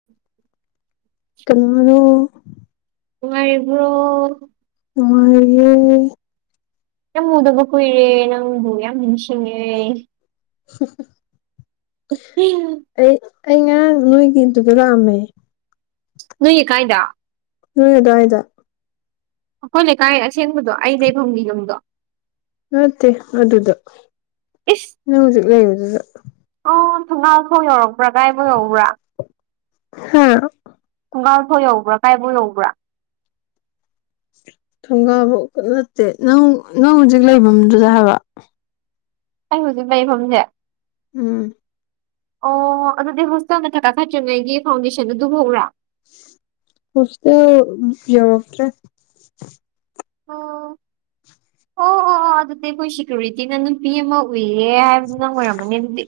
[unintelligible] ꯀ ꯅꯅꯣ ꯀꯥꯏꯔꯤꯕ꯭ꯔꯣ ꯅꯨꯪꯉꯥꯏꯔꯤ ꯌꯥꯝ ꯃꯨꯗꯕ ꯀꯨꯏꯔꯦ ꯅꯪꯕꯨ ꯌꯥꯝ ꯅꯤꯡꯁꯤꯡꯉꯦ [unintelligible] ꯎ ꯑꯩ ꯑꯩ ꯉꯔꯥꯡ ꯅꯣꯏꯒꯤꯗꯨꯗ ꯂꯥꯛꯑꯝꯃꯦ ꯅꯨꯏ ꯀꯥꯏꯗ ꯅꯣꯏ ꯑꯗꯨꯗꯋꯥꯏꯗ ꯑꯩꯈꯣꯏ ꯂꯩꯀꯥꯏ ꯑꯁꯦꯡꯕꯗꯣ ꯑꯩ ꯂꯩꯐꯝꯒꯤ ꯌꯨꯝꯗꯣ ꯅꯠꯇꯦ ꯑꯗꯨꯗ ꯏꯁ ꯅꯪ ꯍꯧꯖꯤꯛ ꯂꯩꯗꯨꯗ ꯑꯣ ꯊꯣꯡꯒꯥꯜ ꯐꯥꯎ ꯌꯧꯔꯛꯄ꯭ꯔꯥꯒꯥꯏꯐꯥꯎ ꯌꯧꯕ꯭ꯔꯥ ꯍꯥꯥ ꯊꯣꯡꯒꯥꯜ ꯐꯥꯎ ꯌꯧꯕ꯭ꯔꯥ ꯀꯥꯏꯕꯣ ꯌꯧꯕ꯭ꯔꯥ ꯊꯣꯡꯒꯥꯕ ꯅꯠꯇꯦ ꯅꯪ ꯅꯪ ꯍꯧꯖꯤꯛ ꯂꯩꯐꯝꯗꯨꯗ ꯍꯥꯏꯕ ꯑꯩ ꯍꯧꯖꯤꯛ ꯂꯩꯐꯝꯁꯦ ꯎꯝ ꯑꯣ ꯑꯗꯨꯗꯤ ꯍꯣꯁꯇꯦꯜ ꯅꯠꯇ ꯀꯥꯈꯥꯏꯠꯇ꯭ꯔꯤꯉꯩꯒꯤ ꯐꯥꯎꯟꯗꯦꯁꯟꯗꯨ ꯑꯗꯨ ꯍꯧꯔꯥ ꯍꯁꯇ ꯌꯥꯃꯇ꯭ꯔꯦ ꯑꯣ ꯑꯣ ꯑꯣ ꯑꯗꯨꯗꯤ ꯑꯩꯈꯣꯏ ꯁꯦꯀꯌꯨꯔꯤꯇꯤꯅ ꯅꯨꯄꯤ ꯑꯃ ꯀꯨꯏꯌꯦ ꯍꯥꯏꯕꯗꯨ ꯅꯪ ꯑꯣꯏꯔꯝꯃꯅꯤ ꯑꯗꯨꯗꯤ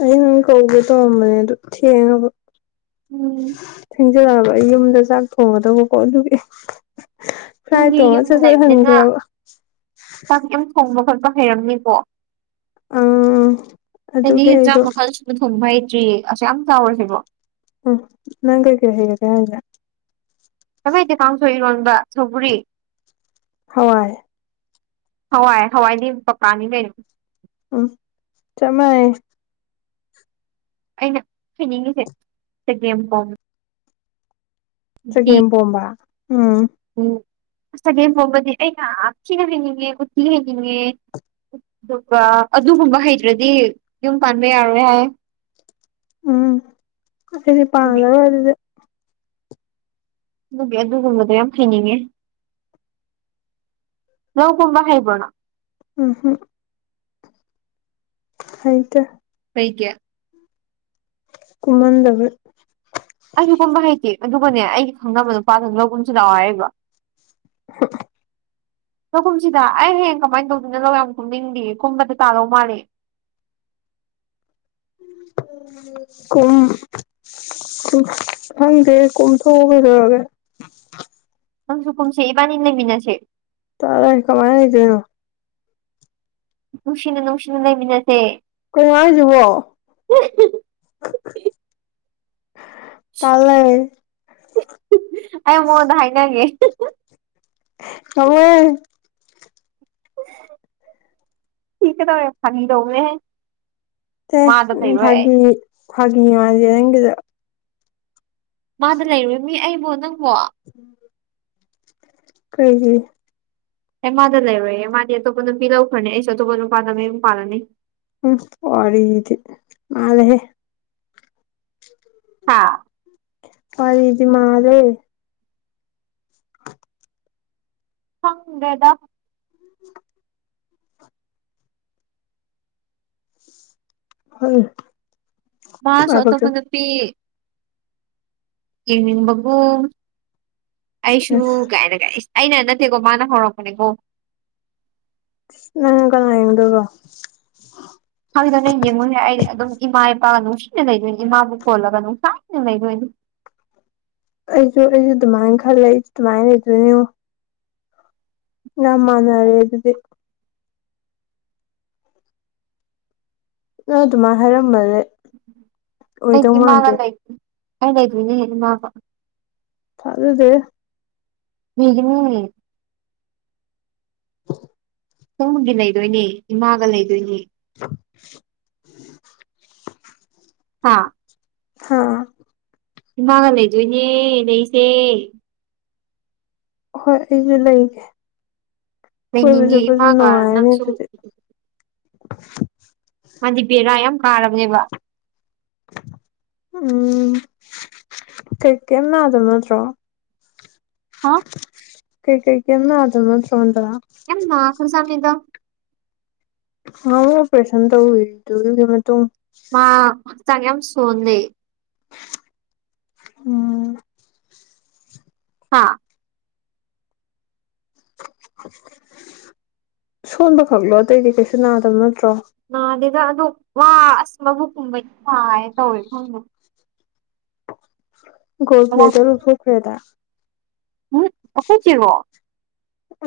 ꯑꯩ ꯅꯪ ꯀꯧꯕꯒꯦ ꯇꯣꯡꯔꯝꯕꯅꯦ ꯑꯗꯨ ꯊꯦꯡꯉꯕ ꯎꯝ ꯊꯦꯡꯖꯜꯂꯛꯑꯕ ꯑꯩ ꯌꯨꯝꯗ ꯆꯥꯛ ꯊꯣꯡꯒꯗꯧꯕꯀꯣ ꯑꯗꯨꯒꯤ ꯀꯥꯏ ꯅꯪꯗꯤ ꯇꯣ ꯃ ꯌꯨꯝꯗ ꯆꯁ ꯂꯩꯕꯅꯤꯅ ꯊꯟꯒ꯭ꯔ ꯆꯥꯛ ꯌꯨꯝ ꯊꯣꯡꯕ ꯈꯣꯠꯄ ꯍꯩꯔꯝꯅꯤꯀꯣ ꯑꯪ ꯑꯦꯗꯤ ꯑꯗꯨꯒꯤ ꯆꯥꯛ ꯑꯩꯗꯣ ꯃ ꯐꯜꯁꯨ ꯊꯣꯡꯕ ꯍꯩꯇ꯭ꯔꯤ ꯑꯁꯨ ꯌꯥꯝ ꯆꯥꯎꯔꯁꯤꯕꯣ ꯎ ꯅꯪꯥꯏꯒꯦ ꯍꯦꯒ ꯀꯂ ꯀꯃꯩꯗꯤꯦ ꯄꯥꯡꯊꯣꯛꯏ ꯏꯔꯣꯟꯕ ꯁꯒꯔꯤ ꯍꯋꯥꯏ ꯍꯋꯥꯏ ꯍꯋꯥꯏꯗꯤ ꯄꯀꯥꯅꯤ ꯂꯩ ꯎꯝ ꯆꯃꯑ ꯑꯩꯅ ꯍꯥꯏꯅꯤꯡꯉꯤꯁꯦ ꯆꯒꯦꯝ ꯄꯣꯝꯃꯦ ꯆꯒꯝ ꯄꯝꯕ ꯎꯝ ꯎ ꯆꯒꯦꯝ ꯐꯥꯎꯕꯗꯤ ꯑꯩꯩꯅ ꯊꯤꯅ ꯍꯩꯅꯤꯡꯉꯦ ꯎꯊꯤ ꯍꯩꯅꯤꯡꯉꯦ ꯑꯗꯨꯒ ꯑꯗꯨꯒꯨꯝꯕ ꯍꯩꯇ꯭ꯔꯗꯤ ꯌꯨꯝ ꯄꯥꯟꯕ ꯌꯥꯔꯣꯏ ꯍꯥꯏ ꯎꯝ ꯁꯤꯅꯤ ꯑꯗꯨꯒꯤ ꯄꯗ ꯑꯣꯏꯔꯗ ꯑꯗꯨꯒꯤ ꯑꯗꯨꯒꯨꯝꯕꯗꯣ ꯌꯥꯝ ꯍꯩꯅꯤꯡꯉꯦ ꯅꯪꯒꯨꯝꯕ ꯍꯩꯕ꯭ꯔꯣꯅꯣ ꯎꯝ ꯍꯝ ꯍꯩꯇꯦ ꯄꯩ ꯀꯦ ꯀꯨꯝꯍꯟꯗꯕ ꯑꯩꯁꯨꯒꯨꯝꯕ ꯍꯩꯇꯦ ꯑꯗꯨꯒꯅꯦ ꯑꯩꯒꯤ ꯈꯪꯅꯕ ꯅꯨꯄꯥꯗꯨ ꯂꯧꯒꯨꯝꯁꯨ ꯂꯥꯛꯑꯣ ꯍꯥꯏꯔꯤꯕ ꯂꯧꯈꯨꯝꯁꯤꯗ ꯑꯩ ꯍꯌꯦ ꯀꯃꯥꯏꯅ ꯇꯧꯗꯅ ꯂꯧ ꯌꯥꯝ ꯈꯨꯝꯅꯤꯡꯗꯦ ꯀꯨꯝꯕꯗ ꯇꯥꯂꯧ ꯃꯥꯜꯂꯦ ꯎ ꯍꯪꯗ ꯀꯝ ꯊꯒꯗꯒ ꯅꯪꯁꯨ ꯀꯨꯝꯁꯦ ꯏꯕꯥꯅꯤ ꯂꯩꯃꯤꯟꯅꯁꯦ ꯇꯥꯔꯦ ꯀꯃꯥꯏꯗꯅꯣ ꯅꯨꯡꯁꯤꯅ ꯅꯅꯨꯡꯁꯤꯅ ꯂꯩꯃꯤꯅꯁꯦ ꯀꯩꯅ ꯍꯥꯏꯁꯤꯕꯣ ꯇꯜꯦ ꯑꯩ ꯃꯉꯣꯟꯗ ꯍꯥꯏꯅꯤꯡꯉꯦ ꯇꯋ ꯊꯀꯦ ꯇ ꯐꯪꯅꯤꯗꯧꯒꯦ ꯑꯦꯦ ꯎ ꯐꯥꯒꯤ ꯐꯥꯒꯤ ꯃꯥꯁꯦ ꯅꯪꯒꯤꯗ ꯃꯥꯗ ꯂꯩꯔꯨꯣꯏ ꯃꯤ ꯑꯩꯕꯨꯣ ꯅꯪꯕꯣ ꯎꯝ ꯀꯩꯒꯤꯩ ꯑꯦ ꯃꯥꯗ ꯂꯩꯔꯣꯏꯦ ꯃꯥꯗꯤ ꯑꯇꯣꯞꯄ ꯅꯨꯄꯤ ꯂꯧꯈ꯭ꯔꯅꯤ ꯑꯩꯁꯨ ꯑꯇꯣꯞꯄ ꯅꯨꯄꯥꯗ ꯃꯌꯨꯝ ꯄꯥꯜꯂꯅꯤ ꯎꯝ ꯋꯥꯔꯤꯔꯤꯗꯤ ꯃꯥꯂꯦ ꯍꯦ ꯍꯥꯥ ꯐꯗꯤ ꯃꯥꯔꯦ ꯐꯪꯒꯦꯗ ꯍ ꯃꯥ ꯁꯣꯇ ꯐꯗ ꯄꯤ ꯌꯦꯡꯅꯤꯡꯕꯒꯨꯝ ꯑꯩꯁꯨ ꯀꯥꯏꯅꯒꯥꯏꯁꯦ ꯑꯩꯅ ꯅꯠꯇꯦꯀꯣ ꯃꯥꯅ ꯍꯧꯔꯛꯄꯅꯦꯀꯣ ꯅꯪꯒ ꯌꯦꯗꯒꯣ ꯍꯥꯏꯗꯣ ꯅꯪ ꯌꯦꯡꯉꯨꯁꯦ ꯑꯩ ꯑꯗꯨꯝ ꯏꯃꯥ ꯏꯄꯥꯒ ꯅꯨꯡꯁꯤꯅ ꯂꯩꯗꯣꯏꯅꯤ ꯏꯃꯥꯕꯨ ꯀꯣꯜꯂꯒ ꯅꯨꯡꯁꯥꯏꯅ ꯂꯩꯗꯣꯏꯅꯤ ꯑꯩꯁꯨ ꯑꯩꯁꯨ ꯑꯗꯨꯃꯥꯏꯅ ꯈꯔ ꯂꯩ ꯑꯩꯁꯨ ꯑꯗꯨꯃꯥꯏꯅ ꯂꯩꯗꯣꯏꯅꯤꯣ ꯌꯥꯝ ꯃꯥꯥꯟꯅꯔꯦ ꯑꯗꯨꯗꯤ ꯅ ꯑꯗꯨꯃꯥꯏꯅ ꯍꯥꯏꯔꯝꯃꯔꯦ ꯑꯩꯗꯤ ꯏꯃꯥꯅ ꯂꯩ ꯑꯩ ꯂꯩꯗꯣꯏꯅꯦꯦ ꯏꯃꯥꯒ ꯐ ꯑꯗꯨꯗ ꯃꯤꯒꯤꯅꯤ ꯁꯣꯝꯒꯤ ꯂꯩꯗꯣꯏꯅꯦ ꯏꯃꯥꯒ ꯂꯩꯗꯣꯏꯅꯦ [inaudible] ꯍꯥꯥ ꯍꯥꯥ ꯏꯃꯥꯒ ꯂꯩꯗꯣꯏꯅꯦ ꯂꯩꯁꯦ ꯍꯣꯏ ꯑꯩꯁꯨ ꯂꯩꯒꯦ ꯀꯣꯏꯕ ꯂꯩꯅꯤꯡꯉꯦ ꯆꯠꯄꯁꯨ ꯏꯃꯥꯒ ꯅꯨꯡꯉꯥꯏꯔꯅꯤ ꯅꯪꯁꯨ ꯑꯗꯨꯗꯤ [inaudible] ꯃꯥꯗꯤ ꯕꯦꯔꯥ ꯌꯥꯝ ꯀꯥꯔꯕꯅꯦꯕ ꯎꯝ ꯀꯩ ꯀꯩꯝ ꯅꯥꯗꯕ ꯅꯠꯇ꯭ꯔꯣ ꯍꯥ ꯀꯩ ꯀꯩ ꯀꯅ ꯑꯗꯨ ꯃꯅꯤ ꯆꯣꯗ꯭ꯔꯥ ꯌꯥꯝꯦꯝꯅ ꯈꯔꯁꯃꯤꯗ ꯍ ꯑꯣꯄꯔꯦꯁꯟ ꯇꯧꯗꯨꯒꯤ ꯃꯇꯨꯡ ꯃꯥ ꯁꯉꯝ ꯁꯣꯅꯤ ꯎꯝ ꯍꯥꯥ ꯁꯣꯟꯕ ꯈꯛꯣ ꯑꯇꯩꯗꯤ ꯀꯩꯁꯨ ꯅꯥꯗꯕ ꯅꯠꯇ꯭ꯔꯣ ꯅꯥꯗꯦꯗ ꯑꯗꯣ ꯋꯥ ꯑꯁ ꯃꯕꯨꯛꯀꯨꯝꯕꯗꯤ ꯐꯥꯏ ꯇꯧꯋꯦ ꯈꯪꯗꯦ ꯎꯝ ꯣꯁ꯭ꯂꯦꯗꯐꯈ꯭ꯔꯦꯗ ꯎꯝ ꯑꯈꯣꯏꯆꯦꯔꯣ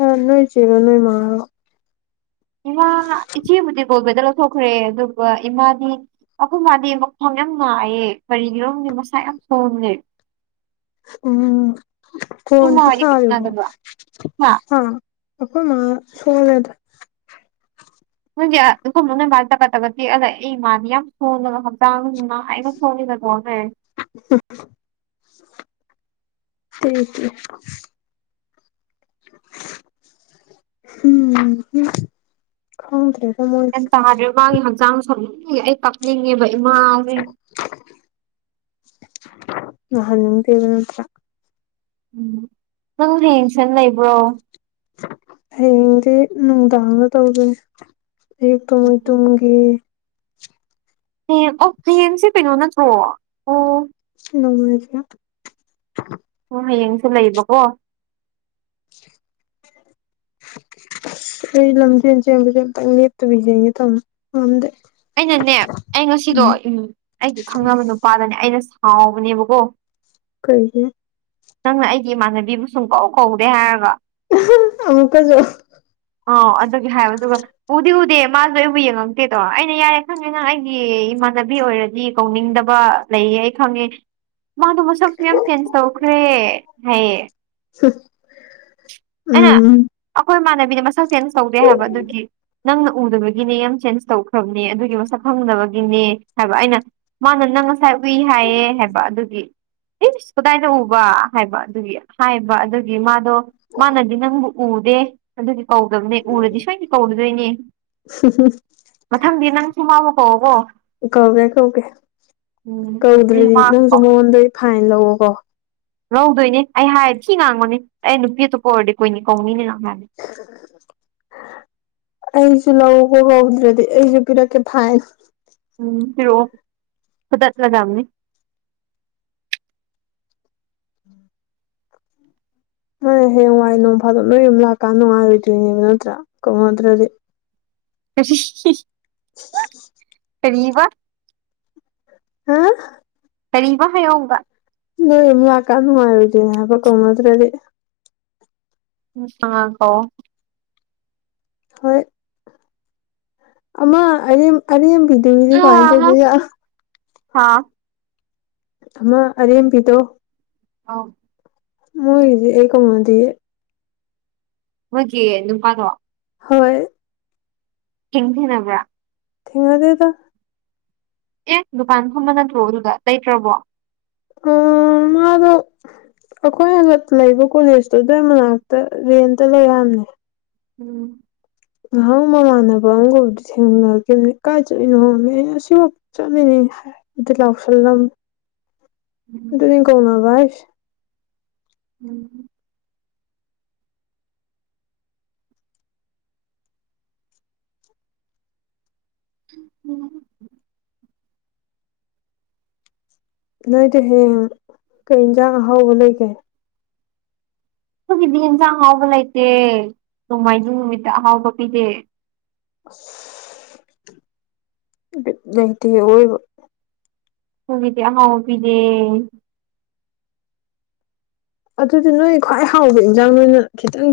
ꯑ ꯅꯣꯏ ꯆꯦꯔꯣ ꯅꯣꯏ ꯃꯥꯔꯣ ꯏꯃꯥ ꯏꯆꯦꯕꯨꯗꯤ ꯒꯣꯜ ꯕ꯭ꯂꯦꯗ ꯂꯧꯊꯣꯛꯈ꯭ꯔꯦ ꯑꯗꯨꯒ ꯏꯃꯥꯗꯤ ꯑꯩꯈꯣꯏ ꯃꯥꯗꯤ ꯃꯈ꯭꯭ꯋꯥꯡ ꯌꯥꯝ ꯅꯥꯥꯏꯌꯦ ꯀꯔꯤꯒꯤꯔ ꯈꯪꯗꯦ ꯃꯁꯥ ꯌꯥꯝ ꯁꯣꯜꯂꯦ ꯎꯝ ꯅꯣꯏ ꯃꯥ ꯀꯣꯟꯁꯨ ꯍꯣꯏꯗꯤ ꯀꯩꯁꯨ ꯁꯥꯔꯤꯕꯣ ꯅꯥꯗꯕ꯭ꯔꯣ ꯍꯥ ꯍ ꯑꯈꯣꯏ ꯃꯥ ꯁꯣꯂꯦꯗ ꯅꯣꯏꯁꯦ ꯑꯗꯨꯐꯝ ꯅꯣꯏ ꯃꯥ ꯇꯒꯠ ꯇꯒꯠ ꯇꯦꯛꯑꯂ ꯂꯩ ꯑꯩꯃꯥꯗꯤ ꯌꯥꯝ ꯁꯣꯜꯂꯒ ꯍꯛꯆꯥꯡꯃ ꯍꯥꯏꯅ ꯁꯣꯜꯂꯤꯗ ꯀꯣꯅꯦ [unintelligible] ꯍꯨꯝꯍꯨ ꯈꯪꯗꯦ ꯃꯣꯏꯁꯦ ꯌꯥꯗ꯭ꯔꯦ ꯃꯥꯒꯤ ꯍꯛꯆꯥꯡꯁꯨ ꯑꯩ ꯀꯞꯅꯤꯡꯉꯦꯕ ꯏꯃꯥꯁꯦ ꯅꯍꯥꯟ ꯅꯤꯡꯗꯦꯗ ꯅꯠꯇ꯭ꯔ ꯅꯪ ꯍꯌꯦꯡ ꯁꯟ ꯂꯩꯕ꯭ꯔꯣ ꯍꯌꯦꯡꯗꯤ ꯅꯨꯡꯗꯥꯡꯗ ꯇꯧꯗꯧꯅꯦ ꯑꯌꯨꯛꯇꯣ ꯃꯣꯏ ꯇꯨꯝꯒꯤ ꯏ ꯍꯦꯝ ꯑꯣ ꯄꯤꯑꯦꯝꯁꯦ ꯀꯩꯅꯣ ꯅꯠꯇ꯭ꯔꯣ ꯑꯣ [unintelligible] ꯍꯣ ꯍꯌꯦꯡꯁꯨ ꯂꯩꯕꯀꯣ ꯑꯩ ꯂꯝꯖꯦꯟ ꯆꯦꯟꯕꯖꯦ ꯑꯝꯇꯪ ꯂꯦꯞꯇꯕꯤ ꯆꯦꯟꯒꯦ ꯇꯧꯅꯦ ꯉꯝꯗꯦ ꯑꯩꯅꯅꯦ ꯑꯩ ꯉꯁꯤꯗꯣ ꯎꯝ ꯑꯩꯒꯤ ꯈꯪꯅꯕ ꯅꯨꯄꯥꯗꯅꯦ ꯑꯩꯅ ꯁꯥꯎꯕꯅꯦꯕꯀꯣ ꯀꯩꯒꯤ ꯅꯪꯅ ꯑꯩꯒꯤ ꯏꯃꯥꯟꯅꯕꯤꯕꯨ ꯁꯨꯡꯀꯧ ꯀꯧꯗꯦ ꯍꯥꯏꯔꯒ ꯑꯃꯨꯀꯖꯨ ꯑ ꯑꯗꯨꯒꯤ ꯍꯥꯏꯕ ꯑꯗꯨꯒ ꯎꯗꯤ ꯎꯗꯦ ꯃꯥꯁꯨ ꯑꯩꯕꯨ ꯌꯦꯡꯉꯛꯇꯦꯗꯣ ꯑꯩꯅ ꯌꯥꯔꯦ ꯈꯪꯉꯦ ꯅꯪ ꯑꯩꯒꯤ ꯏꯃꯥꯟꯅꯕꯤ ꯑꯣꯏꯔꯗꯤ ꯀꯧꯅꯤꯡꯗꯕ ꯂꯩꯌꯦ ꯑꯩ ꯈꯪꯉꯦ ꯃꯥꯗꯣ ꯃꯁꯛꯁꯨ ꯌꯥꯝ ꯆꯦꯟꯖ ꯇꯧꯈ꯭ꯔꯦ ꯍꯥꯏꯌꯦ [unintelligible] ꯑꯩꯅ ꯎꯝ ꯑꯩꯈꯣꯏ ꯏꯃꯥꯟꯅꯕꯤꯅ ꯃꯁꯛ ꯆꯦꯟꯖ ꯇꯧꯗꯦ ꯍꯥꯏꯕ ꯑꯗꯨꯒꯤ ꯅꯪꯅ ꯎꯗꯕꯒꯤꯅꯦ ꯌꯥꯝ ꯆꯦꯟꯖ ꯇꯧꯈ꯭ꯔꯕꯅꯦ ꯑꯗꯨꯒꯤ ꯃꯁꯛ ꯈꯪꯗꯕꯒꯤꯅꯦ ꯍꯥꯏꯕ ꯑꯩꯅ ꯃꯥꯅ ꯅꯪ ꯉꯁꯥꯏ ꯎꯏ ꯍꯥꯏꯌꯦ ꯍꯥꯏꯕ ꯑꯗꯨꯒꯤ ꯏꯁ ꯀꯗꯥꯏꯗ ꯎꯕ ꯍꯥꯏꯕ ꯑꯗꯨꯒꯤ ꯍꯥꯏꯕ ꯑꯗꯨꯒꯤ ꯃꯥꯗꯣ ꯃꯥꯅꯗꯤ ꯅꯪꯕꯨ ꯎꯗꯦ ꯑꯗꯨꯗꯤ ꯀꯧꯗꯕꯅꯦ ꯎꯔꯗꯤ ꯁꯣꯏꯗꯤ ꯀꯧꯔꯨꯗꯣꯏꯅꯦ ꯃꯊꯪꯗꯤ ꯅꯪꯁꯨ ꯃꯥꯥꯕꯨ ꯀꯥꯎꯕꯣ ꯀꯧꯒꯦ ꯀꯧꯒꯦ ꯎꯝ ꯀꯧꯗ꯭ꯔꯗꯤ ꯅꯪꯁꯨ [unintelligible] ꯃꯉꯣꯟꯗꯩ ꯐꯥꯏꯟ ꯂꯧꯋꯣ ꯀꯣ ꯂꯧꯗꯣꯏꯅꯦ ꯑꯩ ꯍꯥꯏꯔ ꯊꯤ ꯉꯥꯡꯕꯅꯤ ꯑꯩ ꯅꯨꯄꯤ ꯑꯇꯣꯞꯄ ꯑꯣꯏꯔꯗꯤ ꯀꯣꯏ ꯀꯧꯅꯤꯅꯦ ꯍꯥꯏꯕꯅꯤ ꯎ [unintelligible] ꯑꯩꯁꯨ ꯂꯧ ꯀꯧꯗ꯭ꯔꯗꯤ ꯑꯩꯁꯨ ꯄꯤꯔꯛꯀꯦ ꯐꯥꯏꯟ ꯎꯝ ꯄꯤꯔꯛꯑꯣ ꯐꯨꯗꯠꯂꯗꯝꯅꯤ ꯍꯣꯏ ꯍꯌꯦꯡꯋꯥꯏ ꯅꯣꯡ ꯐꯥꯗꯣꯛ ꯂꯣꯏ ꯌꯨꯝ ꯂꯥꯛꯀꯥꯟꯗ ꯅꯨꯡꯉꯥꯏꯔꯣꯏꯗꯣꯏꯅꯦꯕ ꯅꯠꯇ꯭ꯔꯥ ꯀꯧꯅꯗ꯭ꯔꯗꯤ [unintelligible] [inaudible] ꯀꯔꯤꯕ ꯍꯥ ꯀꯔꯤꯕ ꯍꯥꯏꯌꯣ ꯑꯃꯨꯀ ꯅꯣꯏ ꯌꯨꯝ ꯂꯥꯛꯀꯥꯟ ꯅꯨꯡꯉꯥꯏꯔꯣꯏꯗꯨꯅꯦ ꯍꯥꯏꯕ ꯀꯧꯅꯗ꯭ꯔꯗꯤ ꯑ ꯀꯧꯑꯣ ꯍꯣꯏ ꯑꯃ ꯑꯔꯦꯝ ꯑꯔꯦꯝꯕꯤꯗꯨꯅꯤꯅꯦ ꯀꯃꯥꯏ ꯇꯧꯗꯣꯏ ꯌꯥ ꯍꯥꯥ ꯑꯃꯃ ꯑꯔꯦꯝꯕꯤꯤꯗꯣ ꯑꯥꯎ ꯃꯣꯏꯗꯤ ꯑꯦꯀ ꯃꯗꯤ ꯍꯧꯣꯏꯦ ꯅꯨꯅꯨꯡꯄꯥ ꯇꯋꯥ ꯍꯣꯏ ꯍꯪꯗ ꯅꯕ꯭ꯔꯥ ꯊꯦꯡꯉꯗꯗ ꯑꯦ ꯗꯨꯀꯥꯟꯒꯨꯝꯕ ꯅꯠꯇ꯭ꯔꯣ ꯑꯗꯨꯗ ꯂꯩꯇ꯭ꯔꯕꯣ ꯑꯣ ꯃꯥꯗꯨ ꯑꯩꯈꯣꯏ ꯍꯟꯗꯛ ꯂꯩꯕ ꯀꯣꯂꯦꯖꯇꯨꯗꯩ ꯃꯅꯥꯛꯇ ꯔꯦꯟꯇ ꯂꯩꯔꯕꯅꯦ ꯎꯝ ꯉꯍꯪ ꯃꯃꯥꯟꯅꯕ ꯑꯃꯒꯕꯨꯗꯤ ꯊꯦꯡꯅꯈꯤꯕꯅꯤ ꯀꯥꯏ ꯆꯠꯏꯅꯣ ꯍꯣꯡꯉꯃꯦ ꯑꯩꯅ ꯑꯁꯤꯐꯥꯎ ꯆꯠꯂꯤꯅꯤ ꯂꯎꯁꯂꯝ ꯑꯗꯨꯅꯤ ꯀꯧꯅꯕ ꯚꯥꯏꯁ ꯎꯝ ꯎꯝ ꯅꯣꯏꯗꯤ ꯍꯌꯦꯡ ꯀꯩ ꯌꯦꯟꯁꯥꯡ ꯑꯍꯥꯎꯕ ꯂꯩꯒꯦ ꯑꯩꯈꯣꯏꯒꯤꯗꯤ ꯌꯦꯟꯁꯥꯡ ꯑꯍꯥꯎꯕ ꯂꯩꯇꯦ ꯅꯣꯡꯃꯥꯏꯖꯤꯡ ꯅꯨꯃꯤꯠꯇ ꯑꯍꯥꯎꯕ ꯄꯤꯗꯦ [unintelligible] ꯅꯇ ꯑꯣꯏꯣꯏ ꯍꯕꯤꯗ ꯍꯥꯎ ꯄꯤꯗꯦ ꯑꯗꯨꯗꯤ ꯅꯣꯏ ꯈ꯭ꯋꯥꯏ ꯍꯥꯎꯕ ꯏꯟꯖꯥꯡ ꯅꯣꯏꯅ ꯈꯤꯇꯪ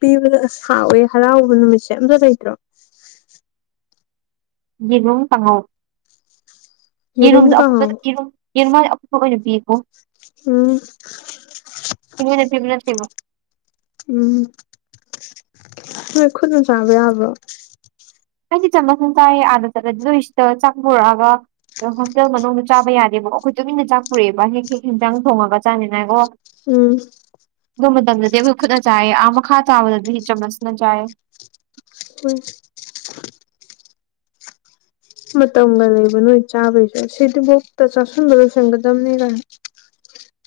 ꯄꯤꯕꯗ ꯑꯁ ꯍꯥꯎꯋꯦ ꯍꯔꯥꯎꯕ ꯅꯨꯃꯤꯠꯁꯦ ꯆꯖꯗ꯭ꯔꯣ ꯌꯦꯨꯝ ꯁꯉꯣ ꯌꯦꯔꯨꯝ ꯌꯦꯔꯨꯝꯗꯣ ꯀꯥꯡꯍꯧ ꯑꯐꯨꯕꯔꯨꯝ ꯌꯦꯔꯨꯝꯃ ꯑꯐꯨꯄ ꯑꯣꯏꯅ ꯄꯤꯌꯦꯀꯣ ꯎꯝ ꯊꯤꯡꯉ ꯅꯊꯨ ꯅꯊꯕ ꯎꯝ ꯍꯣꯏ ꯈꯨꯠꯅ ꯆꯥꯕ ꯌꯥꯕ꯭ꯔꯣ ꯑꯩꯗꯤ ꯆꯝ ꯃꯁꯟ ꯆꯥꯏꯌꯦ ꯑꯥꯗ ꯆꯠꯂꯗꯤ ꯅꯣꯏꯁꯤꯗ ꯆꯥꯛꯊꯣꯔꯛꯑꯒ ꯑꯗꯣ ꯍꯣꯁꯇꯦꯜ ꯃꯅꯨꯡꯗ ꯆꯥꯕ ꯌꯥꯗꯦꯕꯀ ꯑꯩꯈꯣꯏ ꯇꯨꯃꯤꯟꯅ ꯆꯥꯛ ꯄꯨꯔꯛꯑꯦꯕ ꯍꯦꯛ ꯍꯦꯛ ꯍꯦꯟꯖꯥꯡ ꯊꯣꯡꯉꯒ ꯆꯥꯅꯤꯅꯏꯀꯣ ꯎꯝ ꯑꯗꯨ ꯃꯇꯝꯗꯗꯤ ꯑꯩꯈꯣꯏ ꯈꯨꯠꯅ ꯆꯥꯏꯑꯌꯦ ꯑꯥ ꯃꯈꯥ ꯆꯥꯕꯗꯗꯤ ꯆꯃꯁꯅ ꯆꯥꯏꯑ ꯎꯝ ꯃꯇꯝꯒ ꯂꯩꯕ ꯅꯣꯏ ꯆꯥꯕꯩꯁꯦ ꯁꯤꯗꯤꯐꯣꯛꯇ ꯆꯥꯥꯁꯟꯕ ꯂꯣꯏꯁꯟꯒꯗꯝꯕꯅꯤ ꯀ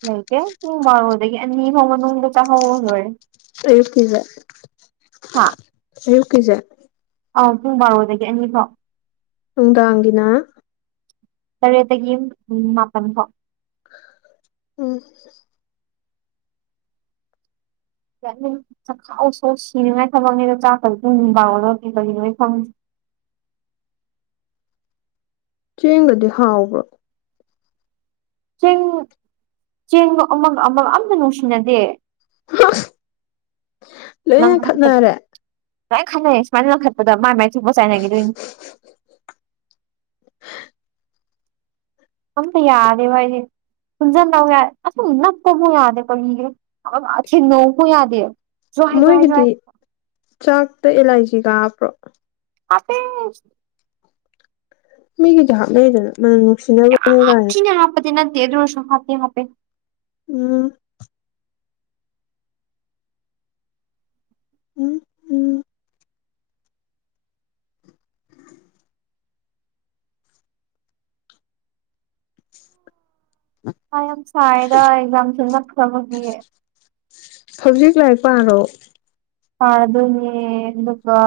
ꯂꯩꯇꯦ ꯍ ꯃꯥꯗꯗꯒꯤꯅꯤ ꯍ ꯅ ꯆ ꯍꯗ ꯋꯥꯦ ꯑꯩꯨꯀꯤꯁꯦ ꯑꯨꯀꯤꯁꯦ ꯑ ꯄꯨꯡ ꯕꯥꯔꯣꯗꯒꯤ ꯑꯅꯤ ꯐꯥꯎ ꯅꯨꯡꯗꯥꯡꯒꯤꯅ ꯇꯔꯦꯠꯇꯒꯤ ꯃꯥꯄꯟ ꯐꯥꯎ ꯎꯝ ꯆꯥꯛꯈꯥꯎ ꯁꯣꯛ ꯁꯤꯅꯤꯡꯉꯥꯏ ꯊꯝꯃꯉꯦꯗꯣ ꯆꯥꯛꯇꯗꯤ ꯇꯨꯡꯅꯤꯡꯕꯥꯔꯒ ꯀꯔꯤ ꯂꯣꯏ ꯐꯪꯦ ꯆꯦꯡꯒꯗꯤ ꯍꯥꯎꯕ꯭ꯔꯣ ꯆꯦꯡ ꯆꯦꯡꯒ ꯑꯃꯒ ꯑꯃꯒ ꯑꯝꯇ ꯅꯨꯡꯁꯤꯅꯗꯦ ꯂꯣꯏꯅ ꯅꯪꯍꯗ ꯈꯠꯅꯔꯦ ꯂꯥꯏ ꯈꯅꯩ ꯁꯨꯃꯥꯏꯅ ꯂꯪꯈꯠꯄꯗ ꯃꯥꯏ ꯃꯥꯏ ꯆꯨꯄ ꯆꯥꯏꯅꯈꯤꯗꯣꯏꯅꯤ ꯑꯝꯛꯇ ꯌꯥꯗ ꯑꯦ ꯥꯏꯁꯦ ꯄꯨꯟꯁꯤꯟꯗꯎ ꯌꯥꯦ ꯑꯁ ꯅꯞꯄꯕꯨ ꯌꯥꯗꯦ ꯀꯦ ꯁꯤ ꯅꯕꯨ ꯌꯥꯗꯦ ꯖ꯭ꯋꯥꯏ ꯖ꯭ꯋꯥꯏ ꯃꯣꯏꯒꯤꯗꯤ ꯖ꯭ꯋꯥꯏ ꯆꯥꯛꯇ ꯑꯦꯂꯥꯏꯖꯤ ꯀꯥꯕ꯭ꯔꯣ ꯑꯇꯩ ꯃꯤꯒꯤ ꯈꯥꯞꯅꯩꯗꯅ ꯃ ꯅꯅꯨꯡꯁꯤꯅ ꯌꯥꯝꯊꯤꯅ ꯍꯥꯞꯄꯗꯤ ꯅꯗꯤꯦꯗꯣꯁꯨ ꯍꯥꯇꯦ ꯍꯥ ꯄꯦ ꯎꯝ ꯎꯝ ꯎꯝ ꯑ ꯌꯥꯝ ꯁꯥꯏꯗ ꯑꯦꯛꯖꯥꯝꯁꯨ ꯅꯛꯈ꯭ꯔꯕꯒꯤꯌꯦ ꯍꯧꯖꯤꯛ ꯂꯥꯏꯔꯤꯛ ꯄꯥꯔꯣ ꯐꯥ ꯑꯗꯨꯅꯤ ꯂꯒ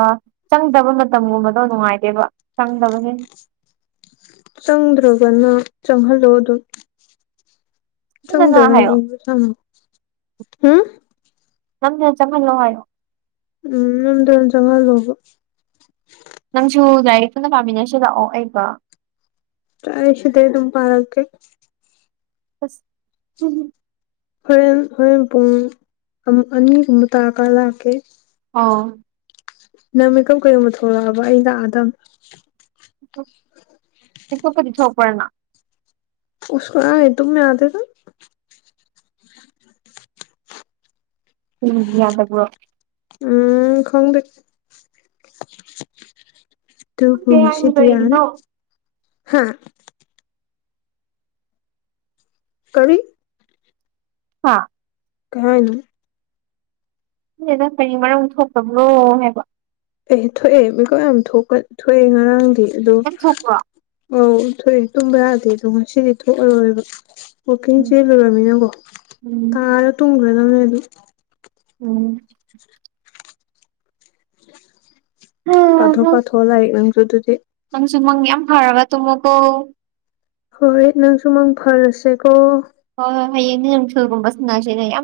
ꯆꯪꯗꯕ ꯃꯇꯝꯒꯨꯝꯕꯗꯣ ꯅꯨꯡꯉꯥꯏꯇꯦꯕ ꯆꯪꯗꯕꯁꯦ ꯆꯪꯗ꯭ꯔꯕꯅ ꯆꯪꯍꯜꯂꯣ ꯑꯗꯨꯝ ꯅꯝꯗꯅ ꯆꯪꯗꯒꯅꯤ ꯍꯥꯏꯌꯣ ꯊꯃ ꯎꯝ ꯅꯪꯅ ꯆꯪꯍꯜꯂꯣ ꯍꯥꯏꯌꯣ ꯎꯝ ꯅꯗ ꯆꯉꯜ ꯍꯕ ꯅꯪꯁꯨ ꯂꯥꯏꯔꯤꯛ ꯐꯟꯅ ꯄꯥꯃꯤꯟꯅꯁꯤꯔꯛꯑꯣ ꯑꯩꯒ ꯁꯗ ꯑꯗꯨꯝ ꯄꯥꯔꯀꯦ ꯑꯁ ꯎ ꯍꯣꯔꯦꯟ ꯍꯣꯔꯦꯟ ꯄꯨꯡ ꯑꯅꯤꯒꯨꯝꯕ ꯇꯥꯔꯒ ꯂꯥꯛꯀꯦ ꯑ ꯅꯪ ꯃꯦꯀꯞ ꯀꯩꯒꯨꯝꯕ ꯊꯣꯛꯂꯛꯑꯕ ꯑꯩ ꯂꯥꯛꯑꯗ ꯁꯨꯄꯗꯤ ꯊꯣꯛꯣꯛꯄꯅ ꯎꯀꯣꯦ ꯇꯨꯝ ꯑꯗ ꯎꯝ ꯌꯥꯗꯕꯔꯣ ꯎꯝ ꯈꯪꯗ ꯇꯨꯕꯨ ꯈꯪꯗꯦ ꯍꯥꯏꯅꯤ ꯃꯁꯤꯗꯤꯌꯥ ꯀꯔꯤꯒꯤꯅꯣ ꯍꯥ ꯀꯔꯤ ꯍꯥ ꯀꯍꯅꯤ ꯁꯤꯁꯤꯅ ꯀꯔꯤ ꯃꯔꯝ ꯊꯣꯛꯇꯕ꯭ꯔꯣ ꯍꯥꯏꯕ ꯑꯦꯍ ꯊꯣꯛꯑꯦ ꯃꯤꯀꯨꯞ ꯌꯥꯝ ꯊꯣꯛꯑꯦ ꯉꯔꯥꯡꯗꯤ ꯑꯗꯣ ꯌꯥꯝ ꯊꯣꯛꯄ꯭ꯔꯣ ꯑꯧ ꯊꯣꯛꯑꯦ ꯇꯨꯝꯕ ꯌꯥꯗꯦ ꯑꯗꯣ ꯉꯁꯤꯗꯤ ꯊꯣꯛꯑꯔꯣꯏꯕ ꯋꯥꯛꯀꯤꯡ ꯎꯝ ꯆꯦꯜꯂꯨꯨꯔꯃꯤꯅꯀꯣ ꯎꯝ ꯇꯥꯔ ꯇꯨꯝꯈ꯭ꯔꯗꯕꯅꯦ ꯑꯗꯨ ꯎꯝ ꯍꯥ ꯄꯥꯊ ꯄꯥꯊꯣ ꯂ ꯂꯩꯁꯨ ꯑꯗꯨꯗꯤ ꯅꯪꯁꯨ ꯃꯪ ꯌꯥꯝ ꯐꯔꯕ ꯇꯨꯃꯣꯀꯣ ꯍꯣꯏ ꯅꯪꯁꯨ ꯃꯪ ꯐꯔꯁꯦꯀꯣ ꯍꯣꯏ ꯍꯣꯏ ꯍꯌꯦꯡ ꯅꯨꯡꯊꯤꯜꯒꯨꯝꯕ ꯁꯥꯟꯅꯁꯤ ꯌꯥꯝ